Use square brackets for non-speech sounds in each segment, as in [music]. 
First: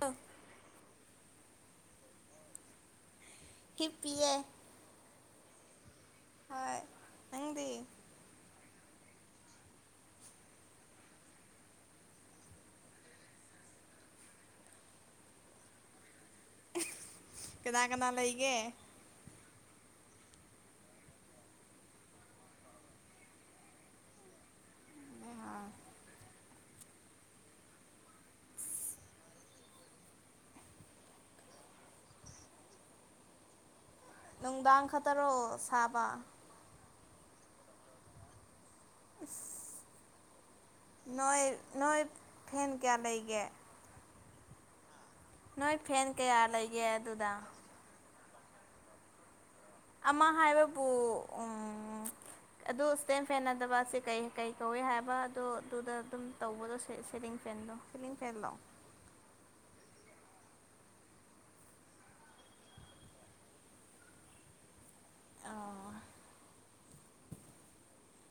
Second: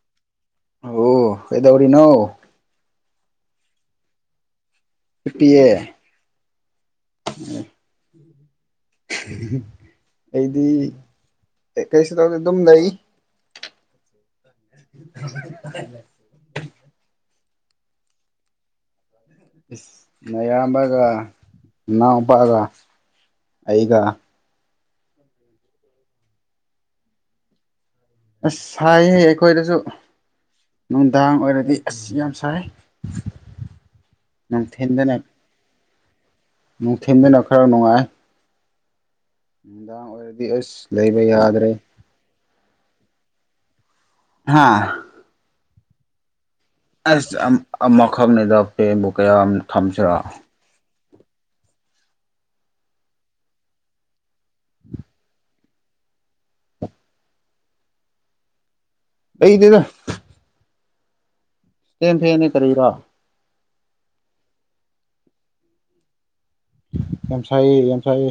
ꯑ ꯑꯣ ꯀꯩꯗꯧꯔꯤꯅꯣ ꯍꯤꯞꯄꯤꯌꯦ ꯍꯤꯞꯄꯤꯌꯦ ꯍꯣꯏ ꯅꯪꯗꯤ [unintelligible] ꯑꯩꯗꯤ ꯀꯩꯁꯨ ꯇꯧꯗꯦ ꯑꯗꯨꯝ ꯂꯩ [inaudible] ꯀꯅꯥ ꯀꯅꯥ ꯂꯩꯒꯦ ꯏꯁ ꯅꯌꯥꯝꯕꯒ ꯅꯥꯎꯄꯥꯒ ꯑꯩꯒ ꯑꯁ ꯁꯥꯏꯌꯦ ꯑꯩꯈꯣꯏꯗꯁꯨ ꯅꯨꯡꯗꯥꯡ ꯑꯣꯏꯔꯗꯤ ꯑꯁ ꯌꯥꯝ ꯁꯥꯏ ꯅꯨꯡꯗꯥꯡ ꯅꯨꯡꯊꯤꯟꯗꯅ ꯈꯛꯇꯔꯣ ꯁꯥꯕ ꯅꯨꯡꯊꯤꯟꯗꯅ ꯈꯔ ꯅꯨꯡꯉꯥꯏ ꯅꯨꯡꯗꯥꯡ ꯑꯣꯏꯔꯗꯤ ꯑꯁ ꯂꯩꯕ ꯅꯣꯏ ꯌꯥꯗ꯭ꯔꯦ ꯅꯣꯏ ꯐꯦꯟ ꯀꯌꯥ ꯂꯩꯒꯦ ꯍꯥꯥ ꯅꯣꯏ ꯐꯦꯟ ꯀꯌꯥ ꯂꯩ ꯑꯁ ꯑꯝ ꯑꯃꯈꯛꯅꯦꯗ ꯐꯦꯟꯕꯨ ꯀꯌꯥꯝ ꯊꯝꯁꯤꯔꯥ ꯑꯃ ꯍꯥꯏꯕꯕꯨ ꯎꯝ ꯑꯗꯨ ꯁ꯭ꯇꯦꯟ ꯐꯦꯟꯅꯗꯕ ꯑꯁꯤ ꯀꯩ ꯀꯩ ꯀꯧꯋꯦ ꯍꯥꯏꯕ ꯑꯗꯨ ꯑꯗꯨꯗ ꯑꯗꯨꯝ ꯇꯧꯕꯗꯣ ꯁꯦ ꯁꯦ ꯐꯦꯟꯗꯣ ꯁꯤꯂꯤꯡ ꯐꯦꯟꯂꯣ ꯍꯩꯗꯦꯅ ꯐꯦꯟ ꯐꯦꯟ ꯗꯤ ꯀꯔꯤꯔꯥ ꯑꯣ ꯌꯥꯝ ꯁꯥꯢꯑꯦ ꯌꯥꯝ ꯁꯥꯏꯑꯦ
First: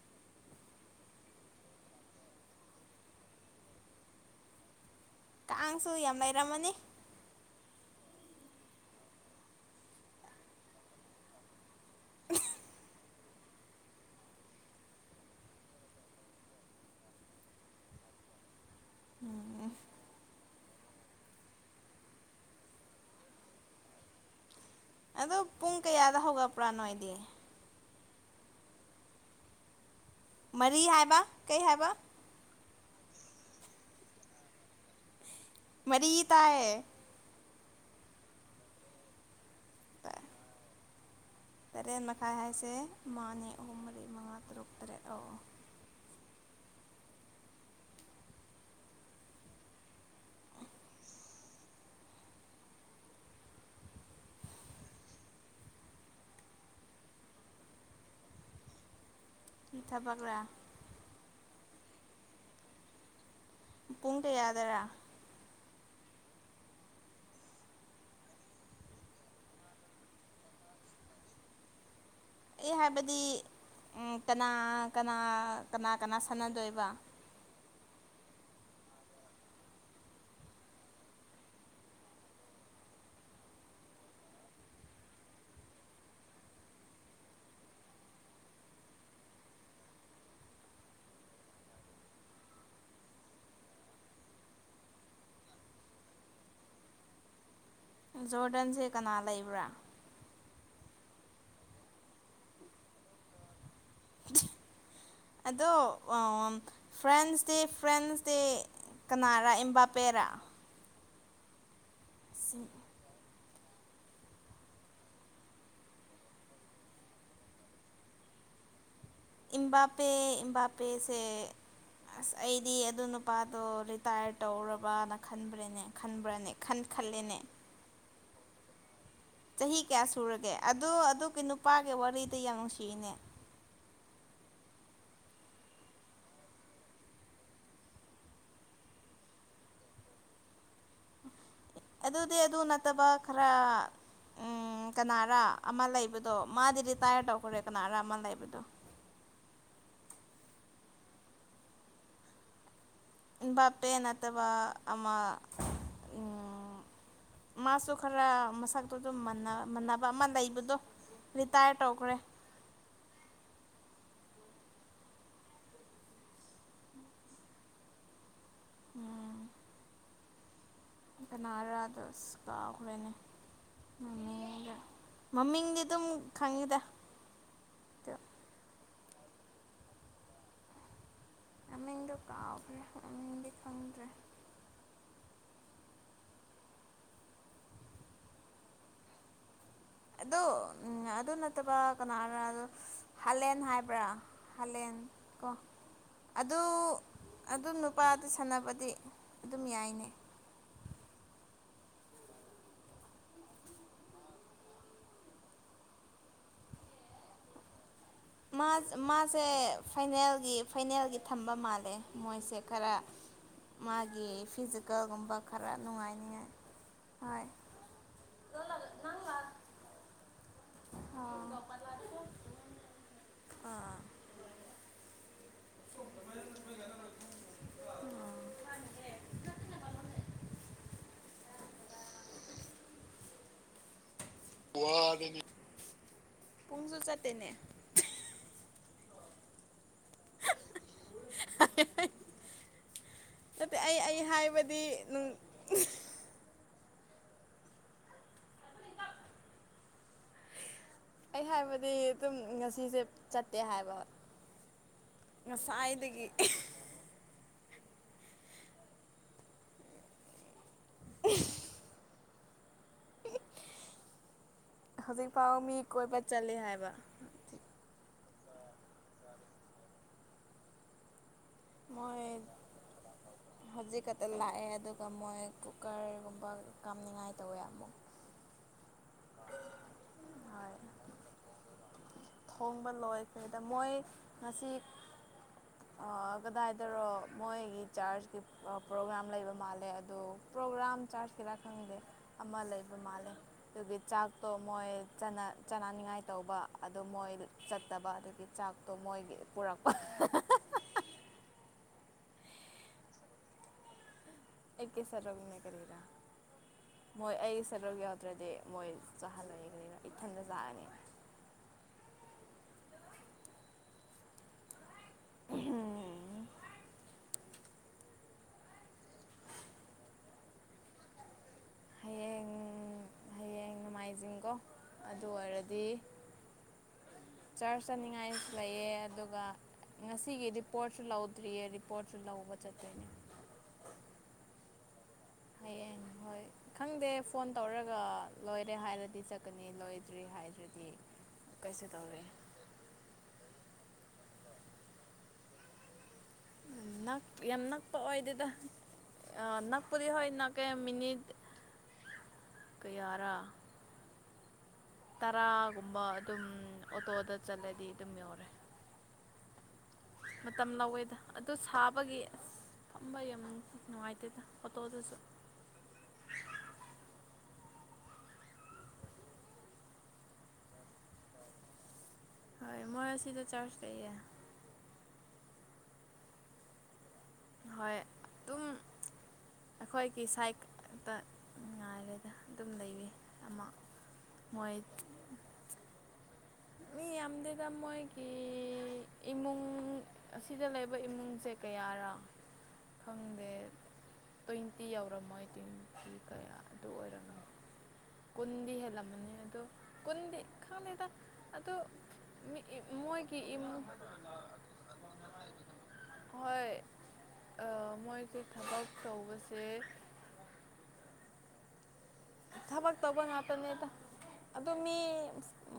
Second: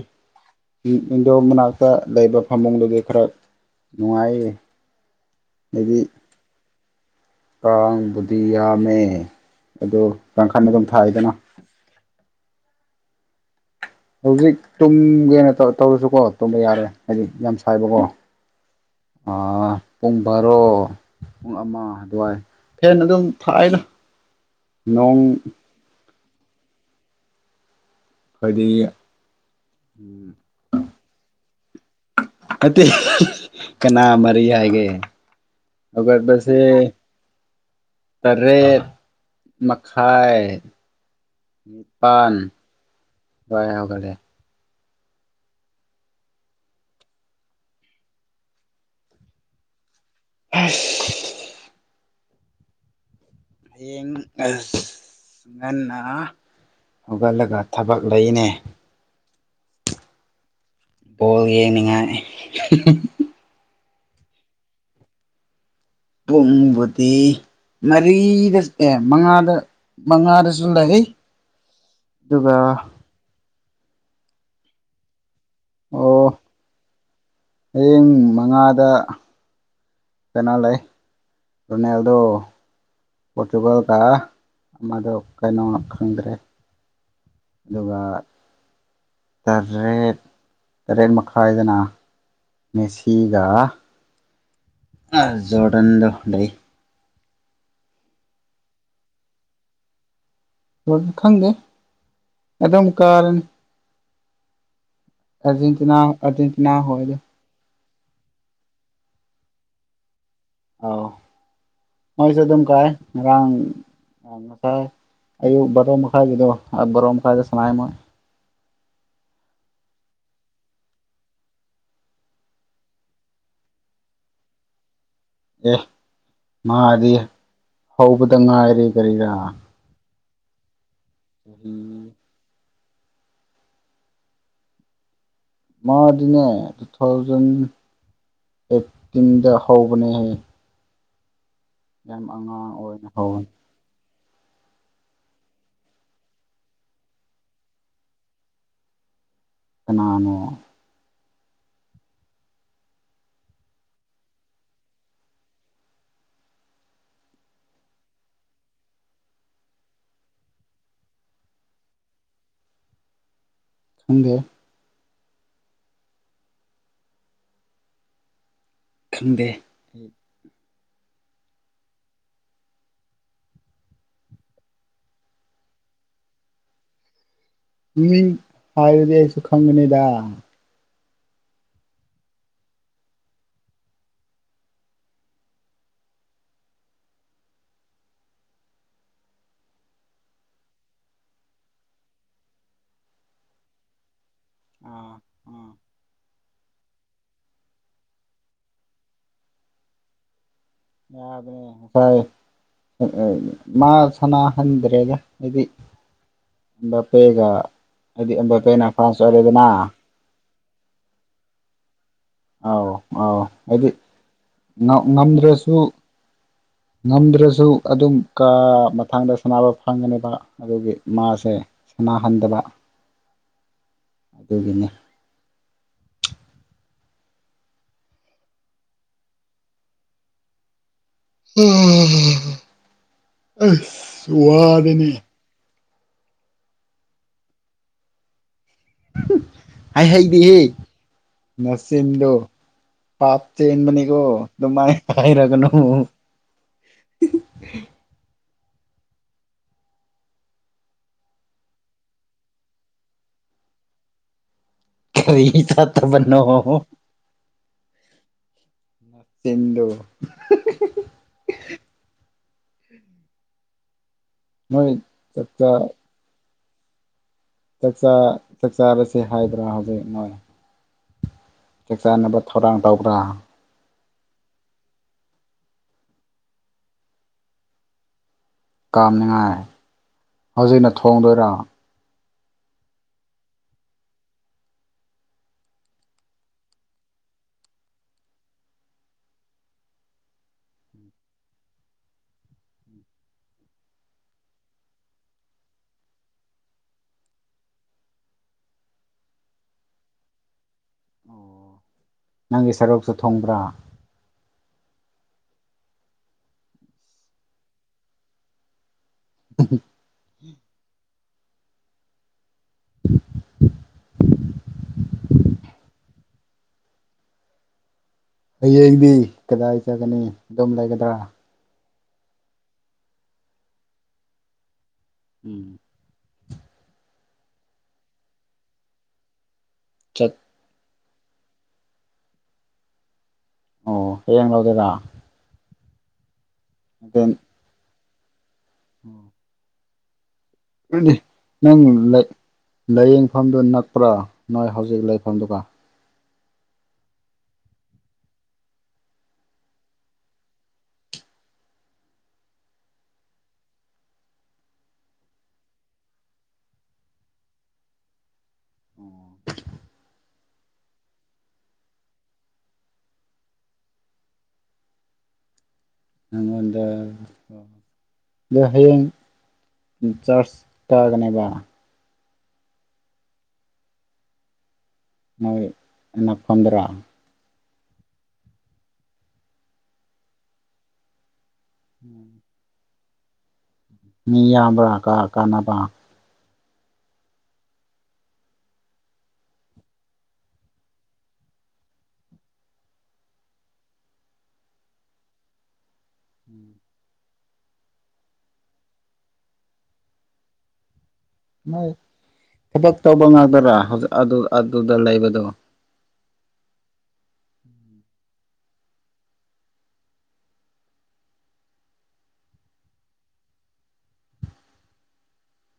ꯢꯟ ꯏꯟꯗꯣ ꯃꯅꯥꯛꯇ ꯂꯩꯕ ꯐꯃꯨꯡꯗꯨꯗꯤ ꯈꯔ ꯅꯨꯡꯉꯥꯏꯑꯦ ꯀꯥꯡꯁꯨꯨ ꯌꯥꯝ ꯂꯩꯔꯝꯃꯅꯤ ꯀꯥꯡꯕꯨꯗꯤ ꯌꯥꯝꯃꯦ ꯑꯗꯨ ꯀꯥꯡꯈꯟ ꯑꯗꯨꯝ ꯊꯥꯏꯗꯅ [inaudible] ꯍꯧꯖꯤꯛ ꯇꯨꯝꯒꯦꯅ ꯇꯧꯔꯁꯨꯀꯣ ꯇꯨꯝꯕ ꯌꯥꯔꯣꯏ ꯍꯥꯏꯗꯤ ꯌꯥꯝ ꯁꯥꯏꯕꯀꯣ ꯑꯥ ꯄꯨꯡꯕꯥꯔꯣ ꯄꯨꯡ ꯑꯃ ꯑꯗꯨꯋꯥꯏ ꯐꯦꯟ ꯑꯗꯨꯝ ꯊꯥꯏꯅ ꯑꯗꯣ ꯄꯨꯡ ꯀꯌꯥꯗ ꯍꯧꯒꯠꯄ꯭ꯔꯥ ꯅꯣꯏꯗꯤ ꯈꯣꯏꯗꯤ ꯃꯔꯤ ꯍꯥꯏꯕ ꯀꯩ ꯍꯥꯏꯕ ꯑꯠꯇꯦ ꯀꯅꯥ ꯃꯔꯤ ꯍꯥꯏꯒꯦ ꯃꯔꯤ ꯍꯧꯒꯠꯄꯁꯦ ꯇꯥꯏꯌꯦ ꯇꯔꯦꯠ ꯃꯈꯥꯏ ꯇꯔꯦꯠ ꯅꯤꯄꯥꯟ ꯃꯈꯥꯏ ꯍꯥꯏꯁꯦ ꯃꯥꯅꯤ ꯑꯗꯨꯋꯥꯏ ꯑꯍꯨꯝ ꯃꯔꯤ ꯍꯧꯒꯠꯂꯦ ꯃꯉꯥ ꯇꯔꯨꯛ ꯇꯔꯦꯠ ꯑꯣ ꯍꯩꯁ ꯍꯌꯦꯡ ꯑꯁ ꯉꯟꯅ ꯍꯧꯒꯠꯂꯒ ꯊꯕꯛ ꯂꯩꯅꯦ ꯀ꯭ꯔꯤ ꯊꯕꯛꯂ ꯕꯣꯜ ꯌꯦꯡꯅꯤꯡꯉꯥꯏ ꯄꯨꯡ ꯀꯌꯥꯗꯔ ꯄꯨꯡꯕꯨꯗꯤ ꯃꯔꯤꯗ ꯑꯦ ꯃꯉꯥꯗ ꯃꯉꯥꯗꯁꯨ ꯂꯩ [inaudible] ꯑꯗꯨꯒ ꯑꯩ ꯍꯥꯏꯕꯗꯤ ꯎ ꯀꯅꯥ ꯀꯅꯥ ꯀꯅꯥ ꯑꯣ ꯀꯅꯥ ꯁꯥꯟꯅꯗꯣꯏꯕ ꯍꯌꯦꯡ ꯃꯉꯥꯗ ꯀꯨꯅꯣ ꯂꯩ ꯔꯣꯅꯥꯜꯗꯣ ꯄꯣꯔꯇꯨꯒꯜ ꯒ ꯑꯃꯗꯣ ꯀꯩꯅꯣ ꯈꯪꯗ꯭ꯔ ꯑꯗꯨꯒ ꯇꯔꯦꯠ ꯇꯔꯦꯠ ꯃꯈꯥꯏꯗꯅ ꯃꯦꯁꯤꯒ ꯖꯣꯔꯗꯟꯗꯣ ꯂꯩ ꯖꯣꯔꯗꯟꯁꯦ ꯀꯅꯥ ꯂꯩꯕ꯭ꯔꯥ ꯈꯪꯗꯦ ꯑꯗꯨꯝ ꯀꯥꯔꯅꯤ ꯑꯗꯣ ꯑꯥꯔꯖꯦꯟꯇꯤꯅꯥ ꯑꯥꯔꯖꯦꯟꯇꯤꯅꯥ ꯍꯣꯏꯗꯣ ꯐ꯭ꯔꯦꯟꯁꯇꯤ ꯐ꯭ꯔꯦꯟꯁꯇꯤ ꯀꯅꯥꯔꯥ ꯏꯝꯕꯥꯄꯦꯔꯥ ꯑꯣ ꯃꯣꯏꯁꯨ ꯑꯗꯨꯝ ꯀꯥꯏ ꯉꯔꯥꯡ ꯉꯁꯥꯏ ꯑꯌꯨꯛ ꯕꯔꯣ ꯃꯈꯥꯏꯒꯤꯗꯣ ꯕꯔꯣ ꯃꯈꯥꯏꯒꯤꯗꯣ ꯁꯅꯩ ꯃꯣꯏ ꯏꯝꯕꯥꯄꯦ ꯏꯝꯕꯥꯄꯦꯁ ꯑꯁ ꯑꯩꯗꯤ ꯑꯗꯨ ꯅꯨꯄꯥꯗꯣ ꯔꯤꯇꯥꯌꯔ ꯇꯧꯔꯕ ꯑꯦ ꯈꯟꯕ꯭ꯔꯅꯦ ꯈꯟꯕ꯭ꯔꯅꯦ ꯈꯟ ꯃꯥꯗꯤ ꯈꯜꯂꯦꯅꯦ ꯀꯔꯤꯔ ꯆꯍꯤ ꯀꯌꯥ ꯁꯨꯔꯒꯦ ꯑꯗꯨ ꯑꯗꯨꯒꯤ ꯅꯨꯄꯥꯒꯤ ꯋꯥꯔꯤꯗꯤ ꯌꯥꯝ ꯅꯨꯡꯁꯤꯅꯦ ꯃꯥꯗꯤꯅꯦ ꯇꯨ ꯊꯥꯎꯖꯟ ꯑꯦꯇꯤꯟꯗ ꯍꯧꯕꯅꯦ ꯍꯥꯏꯌꯦ ꯑꯗꯨꯗꯤ ꯑꯗꯨ ꯅꯠꯇꯕ ꯑꯣꯏꯅ ꯍꯧꯕꯅꯤ ꯈꯔ ꯎꯝ ꯀꯅꯥꯔ ꯑꯃ ꯂꯩꯕꯗꯣ ꯃꯗꯤ ꯔꯤꯇꯥꯏꯌ꯭ꯔ ꯇꯧꯈ꯭ꯔꯦ ꯀꯅꯥꯔ ꯑꯃ ꯂꯩꯕꯗꯣ [inaudible] ꯀꯥꯅꯅꯣ ꯏꯝꯕꯥꯄꯦ ꯅꯠꯇꯕ ꯑꯃ ꯎꯝ ꯃꯥꯁꯨ ꯈꯔ ꯃꯁꯛꯇꯣ ꯑꯗꯨꯝ ꯃꯅ ꯑꯃ ꯂꯩꯕꯗꯣ ꯔꯤꯇꯥꯌꯔ ꯇꯧꯒ꯭ꯔꯦ ꯈꯪꯗꯦ ꯈꯪꯗꯦ ꯀꯅꯔꯥ ꯑꯗꯣ ꯑꯁ ꯀꯎꯈ꯭ꯔꯦꯅꯦ ꯃꯃꯤꯡꯗꯤ ꯑꯗꯨꯝ ꯈꯪꯉꯤꯗ ꯑꯗꯣ ꯃꯤꯡ ꯍꯥꯏꯔꯗꯤ ꯑꯩꯁꯨ ꯈꯪꯒꯅꯤꯗ ꯃꯃꯤꯡꯗꯣ ꯀꯎꯈ꯭ꯔꯦ ꯃꯃꯤꯡꯗꯤ ꯈꯪꯗ꯭ꯔꯦ ꯑꯗꯨ ꯎꯝ ꯑꯗꯨ ꯅꯠꯇꯕ ꯀꯩꯅꯔꯥ ꯍꯥꯂꯦꯟ ꯍꯥꯏꯕ꯭ꯔꯥ ꯑꯥ ꯍꯂꯦꯟꯀꯣ ꯑꯥ ꯑꯗꯨ ꯑꯗꯨꯝ ꯅꯨꯄꯥꯗꯨ ꯁꯥꯟꯅꯕꯗꯤ ꯑꯗꯨꯝ ꯌꯥꯏꯅꯦ ꯌꯕꯅꯦ ꯉꯁꯥꯏ ꯃꯥ ꯁꯅꯥꯍꯟꯗ꯭ꯔꯦꯗ ꯍꯥꯏꯗꯤ [unintelligible] ꯄꯦꯒ ꯃꯥ ꯃꯥꯁꯦ ꯐꯥꯏꯅꯦꯜꯒꯤ ꯐꯥꯏꯅꯦꯜꯒꯤ ꯊꯝꯕ ꯃꯥꯜꯂꯦ ꯃꯣꯏꯁꯦ ꯑꯧ ꯈꯔ ꯑꯧ ꯍꯥꯏꯗꯤ ꯃꯥꯒꯤ ꯐꯤꯖꯤꯀꯦꯜꯒꯨꯝꯕ ꯈꯔ ꯉꯝꯗ꯭ꯔꯁꯨ ꯅꯨꯡꯉꯥꯏꯅꯤꯉꯥꯏ ꯍꯣꯏ ꯉꯝꯗ꯭ꯔꯁꯨ ꯑꯗꯨꯝ ꯀꯥ ꯃ ꯊꯪꯗ ꯁꯥꯟꯅꯕ ꯐꯪꯒꯅꯦꯕ ꯑꯗꯨꯒꯤ ꯃꯥꯁꯦ ꯁꯥꯟꯅꯍꯟꯗꯕ ꯑꯥ ꯑꯗꯨꯒꯤꯅꯤ ꯑꯍ ꯑꯁ ꯋꯥꯔꯦꯅꯦ ꯄꯨꯡꯁꯨꯨ ꯆꯠ ꯇꯦꯅꯦ ꯍꯨꯡ ꯍꯩꯍꯩꯗꯦꯍꯦ ꯅꯆꯤꯟꯗꯣ ꯄꯥꯞ ꯅꯠꯇꯦ ꯑꯩ ꯑꯩ ꯆꯟꯕꯅꯤꯀꯣ ꯍꯥꯏꯕꯗꯤ ꯑꯗꯨꯃꯥꯏ ꯍꯏꯔꯒꯅꯨ [inaudible] ꯑꯩ ꯍꯥꯏꯕꯗꯤ ꯑꯗꯨꯝ ꯉꯁꯤꯁꯦ ꯆꯠꯇꯦ ꯍꯥꯏꯕ ꯀꯔꯤꯒꯤ ꯉꯁꯥꯏꯗꯒꯤ ꯆꯠꯇꯕꯅꯣ ꯅꯆꯤꯟꯗꯣ [inaudible] ꯅꯣꯏ ꯍꯧꯖꯤꯛ ꯐꯥꯎ ꯆꯥꯛꯆꯥ ꯃꯤ ꯀꯣꯏꯕ ꯆꯠꯂꯦ ꯍꯥꯏꯕ ꯆꯥꯛꯆꯥ ꯆꯥꯛꯆꯥꯥꯔꯁꯦ ꯍꯥꯏꯗ꯭ꯔꯥ ꯍꯧꯖꯤꯛ ꯃꯣꯏ ꯆꯥꯛ ꯃꯣꯏ ꯆꯥꯅꯕ ꯊꯧꯔꯥꯡ ꯇꯧꯕ꯭ꯔꯥ ꯍꯧꯖꯤꯛ ꯈꯛꯇ ꯂꯥꯛꯑꯦ ꯑꯗꯨꯒ ꯃꯣꯏ ꯀꯨꯀꯔꯒꯨꯝꯕ ꯀꯥꯝꯅꯤꯡꯉꯥꯏ ꯇꯧꯋꯦ ꯑꯃꯨꯛ ꯀꯥꯝꯅꯤꯡꯉꯥꯏ ꯍꯣꯏ ꯍꯧꯖꯤꯛꯅ ꯊꯣꯡꯗꯣꯏꯔꯥ ꯊꯣꯡꯕ ꯂꯣꯏꯈ꯭ꯔꯤꯗ ꯃꯣꯏ ꯉꯁꯤ ꯑꯥ ꯀꯗꯥꯏꯗꯔꯣ ꯃꯣꯏꯒꯤ ꯆꯥꯔꯆꯀꯤ ꯄ꯭ꯔꯣꯒ꯭ꯔꯥꯝ ꯂꯩꯕ ꯃꯥꯜꯂꯦ ꯑꯗꯣ ꯄ꯭ꯔꯣꯒ꯭ꯔꯥꯝ ꯆꯥꯔꯖꯀꯤꯔꯥ ꯈꯪꯗꯦ ꯑꯃ ꯂꯩꯕ ꯃꯥꯜꯂꯦ ꯑꯗꯨꯒꯤ ꯆꯥꯛꯇꯣ ꯃꯣꯏ ꯆꯅ ꯆꯥꯅꯅꯤꯡꯉꯥꯏ ꯇꯧꯕ ꯑꯗꯨꯗ ꯃꯣꯏ ꯆꯠꯇꯕ ꯑꯗꯨꯒꯤ ꯆꯥꯛꯇꯣ ꯃꯣꯏꯒꯤ ꯄꯨꯔꯛꯄ ꯅꯪꯒꯤ ꯁꯔꯨꯛꯁꯨ ꯊꯨꯡꯕ꯭ꯔꯥ ꯑꯩ ꯀꯤ ꯁꯔꯨꯛꯅꯦ ꯀꯔꯤꯔ ꯃꯣꯏ ꯑꯩ ꯁꯔꯨꯛ ꯌꯥꯎꯗ꯭ꯔꯗꯤ ꯃꯣꯏ ꯆꯥꯍꯜꯂꯣꯏꯌꯦ ꯀꯔꯤꯔ ꯏꯊꯟꯗ ꯆꯥꯔꯅꯤ [inaudible] ꯍꯌꯦꯡꯗꯤ ꯀꯗꯥꯏ ꯆꯠꯒꯅꯤ ꯑꯗꯨꯝ ꯂꯩꯒꯗ꯭ꯔꯥ ꯍꯌꯦꯡ ꯍꯌꯦꯡ ꯅꯣꯡꯃꯥꯏꯖꯤꯡꯀꯣ ꯑꯗꯨ ꯎꯝ ꯑꯣꯏꯔꯗꯤ ꯆꯔꯁ ꯆꯠꯅꯤꯡꯉꯥꯏ ꯂꯩꯑꯦ ꯑꯗꯨꯒ ꯆꯠ ꯉꯁꯤꯒꯤꯗꯤ ꯄꯣꯠꯇ ꯁꯨ ꯂꯧꯗ꯭ꯔꯤꯌꯦ ꯔꯤꯄꯣꯔꯠꯁꯨ ꯂꯧꯕ ꯆꯠꯇꯣꯏꯅꯦ ꯑꯣ ꯍꯌꯦꯡ ꯂꯧꯗꯣꯏꯔꯥ ꯍꯌꯦꯡ ꯍꯣꯏ ꯈꯪꯗꯦ ꯐꯣꯟ ꯇꯧꯔꯒ ꯂꯣꯏꯔꯦ ꯍꯥꯏꯔꯗꯤ ꯆꯠꯀꯅꯤ ꯂꯣꯏ ꯅꯤ ꯅꯪ ꯂꯥ ꯇꯧꯔꯦ ꯂꯥꯏꯌꯦꯡꯐꯝꯗꯣ ꯅꯛ ꯄ꯭ꯔꯥ ꯅꯣꯏ ꯍꯧꯖꯤꯛ ꯂꯩꯐꯝꯗꯨꯒꯥ ꯅꯛ ꯌꯥꯝ ꯅꯛꯄ ꯑꯣꯏꯗꯦꯗ ꯑꯥ ꯅꯛꯄꯨꯗꯤ ꯍꯣꯏ ꯅꯛꯑꯦ ꯃꯤꯅꯤꯠ ꯀꯌꯥꯔꯥ ꯇꯔꯥꯒꯨꯝꯕ ꯑꯗꯨꯝ ꯑꯣꯇꯣꯗ ꯆꯠꯂꯗꯤ ꯑꯗꯨꯝ ꯌꯧꯔꯦ ꯑꯣ ꯃꯇꯝ ꯂꯧꯋꯦꯗ ꯑꯗꯣ ꯁꯥꯕꯒꯤ ꯑꯁ ꯐꯝꯕꯩ ꯑꯃꯨꯛ ꯅꯨꯡꯉꯥꯏꯇꯦꯗ ꯑꯣꯇꯣꯗꯨꯁꯨ ꯅꯉꯣꯟꯗ ꯍꯌꯦꯡ ꯆꯔꯁ ꯀꯥꯒꯅꯦꯕ ꯍꯥꯏ ꯃꯣꯏ ꯑꯁꯤꯗ ꯆꯔꯁ ꯂꯩꯌꯦ ꯅꯣꯏ ꯑꯅꯛꯐꯝꯗꯔꯥ ꯍꯣꯏ ꯑꯗꯨꯝ ꯑꯩꯈꯣꯏꯒꯤ ꯁꯥꯏꯛꯇ ꯎꯝ ꯃꯤ ꯃꯣꯏ ꯌꯥꯝꯕ꯭ꯔꯥ ꯀꯥ ꯀꯥꯅꯕ ꯃꯤ ꯌꯥꯝ ꯗꯦꯗ ꯃꯣꯏꯒꯤ ꯏꯃꯨꯡ ꯑꯁꯤꯗ ꯂꯩꯕ ꯏꯃꯨꯡꯁꯦ ꯀꯌꯥꯔꯥ ꯈꯪꯗꯦ ꯇ꯭ꯋꯦꯟꯇꯤ ꯌꯧꯔꯝꯃꯣꯏ ꯗꯩ ꯀꯌꯥ ꯑꯗꯨ ꯑꯣꯏꯔꯝ ꯀꯨꯟꯗꯤ ꯍꯦꯜꯂꯝꯃꯅꯤ ꯑꯗꯨꯝ ꯀꯨꯟꯗꯤ ꯈꯪꯗꯦꯗ ꯑꯗꯨ ꯃꯣꯏ ꯃꯤ ꯊꯕꯛ ꯇꯧꯕ ꯃꯣꯏꯒꯤ ꯉꯥꯛꯇꯔꯥ ꯏꯃꯨꯡ ꯑꯗꯨ ꯑꯗꯨꯗ ꯂꯩꯕꯗꯣ ꯍꯣꯏ ꯑꯥ ꯃꯣꯏꯒꯤ ꯊꯕꯛ ꯇꯧꯕꯁꯦ ꯊꯕꯛ ꯇꯧꯕ ꯉꯥꯛꯇꯅꯦꯗ ꯑꯗꯨ ꯃꯤ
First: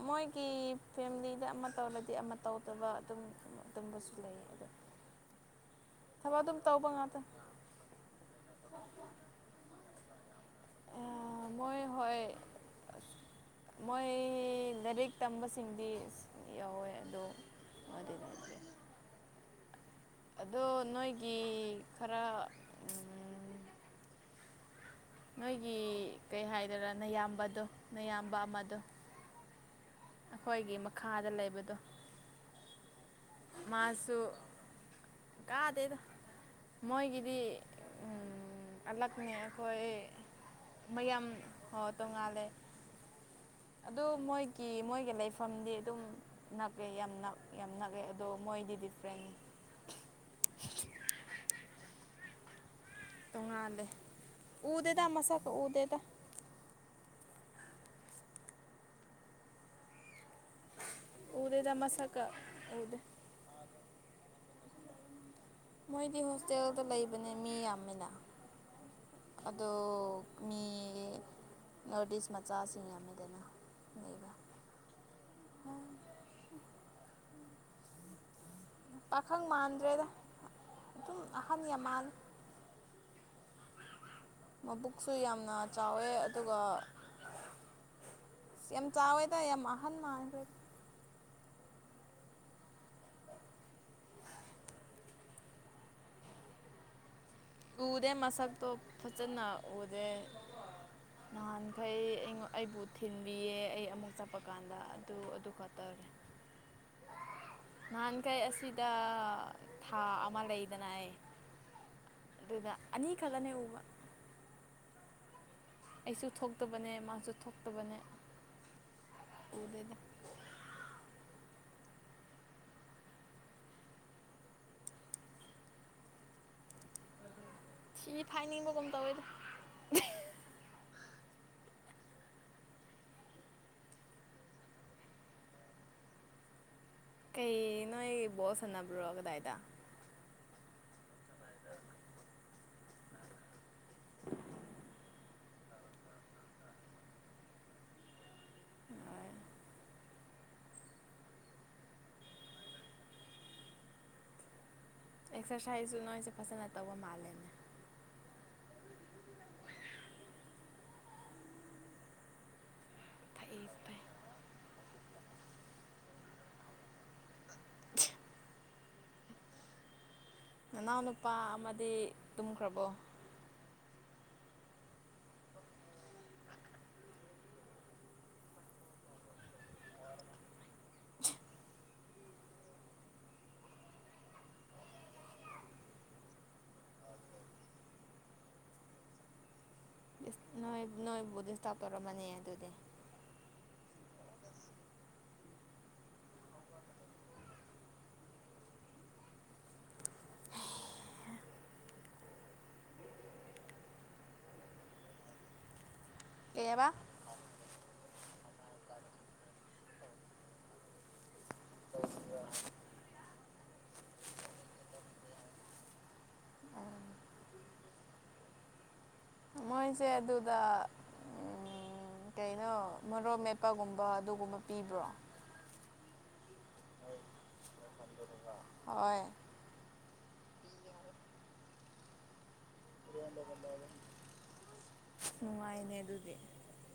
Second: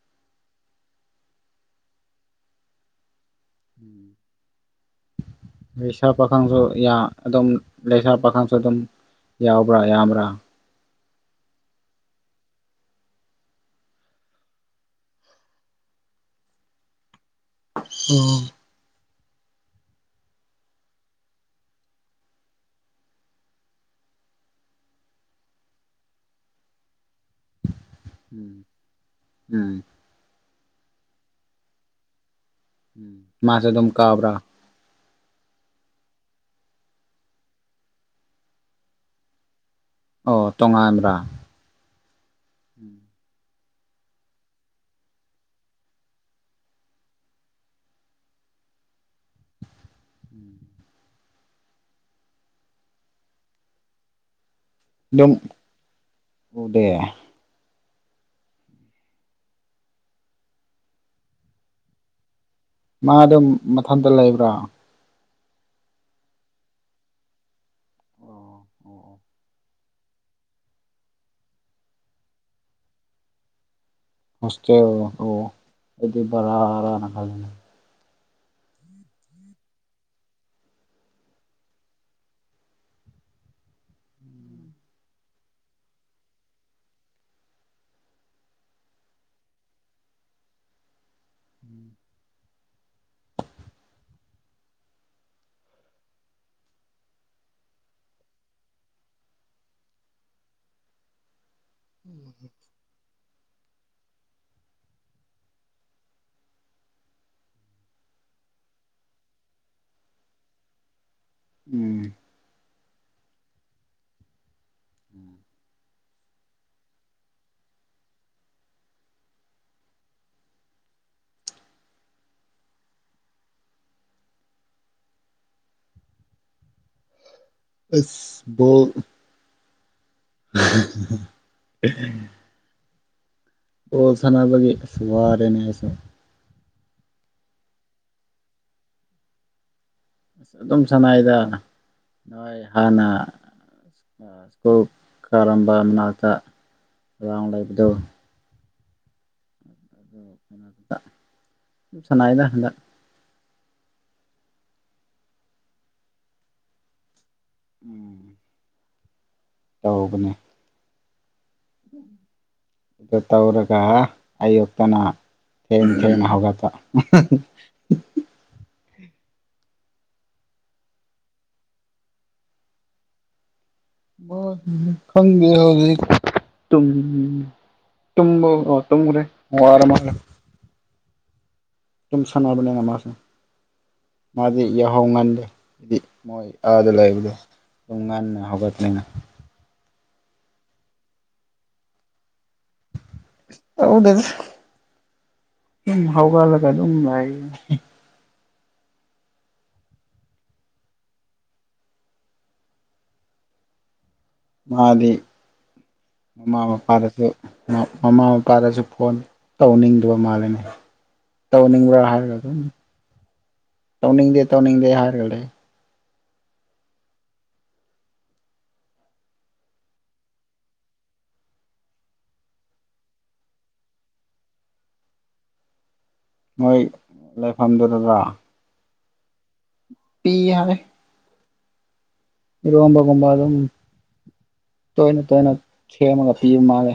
ꯃꯣꯏꯒꯤ ꯐꯦꯝꯂꯤꯗ ꯑꯃ ꯇꯧꯔꯗꯤ ꯑꯃ ꯇꯧꯗꯕ ꯑꯗꯨꯝ ꯎꯝ ꯑꯗꯨꯝꯕꯁꯨ ꯂꯩ ꯑꯗꯣ ꯂꯩꯁꯥ ꯊꯕꯛ ꯑꯗꯨꯝ ꯄꯥꯈꯪꯁꯨ ꯇꯧꯕ ꯌꯥ ꯉꯥꯛꯇ ꯑꯗꯨꯝ ꯂꯩꯁꯥ ꯄꯥꯈꯪꯁꯨ ꯑꯗꯨꯝ ꯌꯥꯎꯕ꯭ꯔꯥ ꯌꯥꯝꯕ꯭ꯔꯥ ꯑꯥ ꯃꯣꯏ ꯍꯣꯏ ꯃꯣꯏ ꯂꯥꯔꯤꯛ ꯇꯝꯕꯁꯤꯡꯗꯤ ꯌꯥꯎꯋꯦ ꯑꯗꯣ ꯃꯣꯏꯗꯤ ꯂꯩꯇ꯭ꯔꯦ ꯑꯣ ꯑꯗꯣ ꯅꯣꯏꯒꯤ ꯈꯔ ꯎꯝ [inaudible] ꯅꯣꯏꯒꯤ ꯀꯩ ꯍꯥꯏꯗꯣꯏꯔ ꯅꯌꯥꯝꯕꯗꯣ ꯅꯌꯥꯝꯕ ꯎꯝ ꯑꯃꯗꯣ ꯑꯈꯣꯏꯒꯤ ꯃꯈꯥꯗ ꯂꯩꯕꯗꯣ ꯃꯥꯁꯨ ꯑꯗꯨꯝ ꯀꯥꯕ꯭ꯔꯥ ꯀꯥꯗꯦꯗ ꯃꯣꯏꯒꯤꯗꯤ ꯎꯝ ꯑꯅꯛꯄꯅꯦ ꯑꯣ ꯇꯣꯉꯥꯟꯕ꯭ꯔꯥ ꯍꯣ ꯇꯣꯡꯉꯥꯜꯂꯦ [inaudible] ꯑꯗꯨ ꯃꯣꯏꯒꯤ ꯃꯣꯏꯒꯤ ꯂꯩꯐꯝꯗꯤ ꯑꯗꯨꯝ ꯅꯛꯑꯦ ꯌꯥꯝ ꯅꯛ ꯌꯥꯝ ꯅꯛꯑꯦ ꯑꯗꯣ ꯃꯣꯏꯗꯤ ꯗꯤꯐ꯭ꯔꯦꯟ [inaudible] ꯇꯣꯡꯉꯥꯜꯂꯦ ꯎꯗꯦꯗ ꯑꯗꯨꯝ ꯃꯁꯛꯀ ꯎꯗꯦꯗ ꯎꯗꯦ ꯎꯗꯦꯗ ꯃꯁꯛꯀ ꯎꯗꯦ ꯃꯥꯗꯣ ꯃꯊꯟꯇ ꯂꯩꯕ꯭ꯔꯥ ꯃꯣꯏꯗꯤ ꯍꯣꯁꯇꯦꯜꯗ ꯂꯩꯕꯅꯦ ꯃꯤ ꯌꯥꯝꯃꯤꯟ ꯑꯗꯣ ꯃꯤ ꯅꯣꯔꯠ ꯏꯁ ꯃꯆꯥꯁꯤ ꯌꯥꯝꯃꯤꯗꯅ ꯂꯩꯕ ꯍꯣꯁꯇꯦꯜ ꯑꯣ ꯑꯗꯨꯗꯔꯥꯅ ꯈꯜꯂꯤꯅꯦ ꯄꯥꯈꯪ ꯃꯥꯟꯗ꯭ꯔꯦꯗ ꯑꯗꯨꯝ ꯑꯍꯟ ꯌꯥꯝ ꯃꯥꯜꯂꯦ ꯃꯕꯨꯛꯁꯨ ꯌꯥꯝꯅ ꯆꯥꯎꯋꯦ ꯑꯗꯨꯒ ꯌꯥꯝ ꯆꯥꯎꯋꯦꯗ ꯌꯥꯝ ꯑꯍꯟ ꯃꯥꯟꯈ꯭ꯔꯦ ꯎꯗꯦ ꯃꯁꯛꯇꯣ ꯐꯖꯟꯅ ꯎꯗꯦ ꯅꯍꯥꯟ ꯑꯩ ꯑꯩꯉꯣ ꯑꯩꯕꯨ ꯊꯤꯟꯕꯤꯌꯦ ꯑꯩ ꯑꯃꯨꯛ ꯆꯠꯄ ꯀꯥꯟꯗ ꯑꯗꯨ ꯑꯗꯨ ꯈꯇꯔ ꯅꯦ ꯅꯍꯥꯟꯈꯩ ꯑꯁꯤꯗ ꯊꯥ ꯑꯃ ꯂꯩꯗꯅ ꯑꯩ ꯎꯝ ꯑꯗꯨꯗ ꯑꯅꯤ ꯈꯛꯈꯅꯦ ꯎꯕ ꯎꯝ ꯑꯩꯁꯨ ꯊꯣꯛꯇꯕꯅꯦ ꯃꯥꯁꯨ ꯊꯣꯛꯇꯕꯅꯦ ꯎꯗꯦꯗ ꯊꯤ ꯑꯁ ꯐꯥꯏꯅꯤꯡꯕꯒꯨꯝ ꯕꯣꯜ ꯇꯧꯋꯦꯗ ꯍꯍ ꯕꯣꯜ ꯁꯥꯅꯕꯒꯤ ꯑꯁ ꯋꯥꯔꯦꯅꯦ ꯑꯩꯁꯨ ꯏ ꯅꯣꯢ ꯕꯣꯜ ꯁꯥꯅꯕ꯭ꯔꯣ ꯀꯗꯥꯏꯗ ꯑꯗꯨꯝ ꯁꯥꯅꯩꯗ ꯅꯣꯏ ꯍꯥꯟꯅ ꯁ꯭ꯀꯨꯜ ꯀꯥꯔꯝꯕ ꯃꯅꯥꯛꯇ ꯒ꯭ꯔꯥꯎꯟ ꯂꯩꯕꯗꯨ ꯍꯣꯏ ꯑꯗꯨ ꯃꯅꯥꯛꯇ ꯑꯗꯨꯝ ꯁꯥꯅꯩꯗ ꯍꯟꯗꯛ ꯑꯦꯛꯁ꯭ꯔꯁꯥꯏꯖꯁꯨ ꯅꯣꯏꯁꯦ ꯐꯖꯅ ꯇꯧꯕ ꯃꯥꯜꯂꯦꯅꯦ ꯎꯝ ꯇꯧꯕꯅꯦ ꯑꯗꯨ ꯐꯩ ꯇꯧꯔꯒ ꯐꯩ ꯑꯌꯨꯛ ꯇꯅ ꯊꯦꯡ ꯊꯦꯡꯅ ꯍꯧꯒꯠꯄ ꯅꯅꯥꯎ ꯅꯨꯄꯥ ꯑꯃꯗꯤ ꯇꯨꯝꯈ꯭ꯔꯕꯣ ꯃꯥ ꯈꯪꯗꯦ ꯍꯧꯖꯤꯛ ꯇꯨꯝ ꯇꯨꯝꯕ ꯑꯥ ꯇꯨꯝꯒ꯭ꯔꯦ ꯋꯥꯔꯃꯥꯜꯂꯦ ꯇꯨꯝ ꯁꯟꯅꯕꯅꯤꯅ ꯃꯥꯁꯨ ꯃꯥꯗꯤ ꯌꯥꯍꯧ ꯉꯟꯂꯦ ꯍꯥꯏꯗꯤ ꯃꯣꯏ ꯑꯥꯗ ꯂꯩꯕꯗꯣ ꯗꯨꯝ ꯉꯟꯅ ꯍꯧꯒꯠꯂꯤꯅ ꯅꯣꯏ ꯅꯣꯏꯕꯨꯗꯤ ꯗꯤꯁꯇꯥꯞ ꯇꯧꯔꯝꯃꯅꯤ ꯑꯗꯨꯗꯤ ꯇꯧꯗꯦꯗ ꯇꯨꯝ ꯍꯧꯒꯠꯂꯒ ꯑꯗꯨꯝ ꯂꯩꯕꯅꯦ ꯃꯥꯗꯤ ꯃꯃꯥ ꯀꯩꯑꯕ ꯃꯄꯥꯗꯁꯨ ꯃꯃꯥ ꯃꯄꯥꯗꯁꯨ ꯐꯣꯟ ꯇꯧꯅꯤꯡꯗꯕ ꯃꯥꯜꯂꯦꯅꯦ ꯇꯧꯅꯤꯡꯕ꯭ꯔꯥ ꯍꯥꯏꯔꯒ ꯑꯗꯨꯝ ꯇꯧꯅꯤꯡꯗꯦ ꯇꯧꯅꯤꯡꯗꯦ ꯍꯥꯏꯔꯒ ꯂꯩ ꯃꯣꯏꯁꯦ ꯑꯗꯨꯗ ꯑꯝ ꯎꯝ ꯀꯩꯅꯣ ꯃꯔꯣꯛ ꯃꯦꯠꯄꯒꯨꯝꯕ ꯑꯗꯨꯒꯨꯝꯕ ꯄꯤꯕ꯭ꯔꯣ ꯃꯣꯏ ꯂꯩꯐꯝꯗꯨꯗꯔ ꯍꯣꯏ ꯄꯤ ꯌꯥꯔꯦ ꯏꯔꯣꯝꯕꯒꯨꯝꯕ ꯑꯗꯨꯝ ꯇꯣꯏꯅ ꯇꯣꯏꯅ ꯅꯨꯡꯉꯥꯏꯅꯦ ꯁꯦꯝꯃꯒ ꯑꯗꯨꯗꯤ ꯄꯤꯕ ꯃꯥꯜꯂꯦ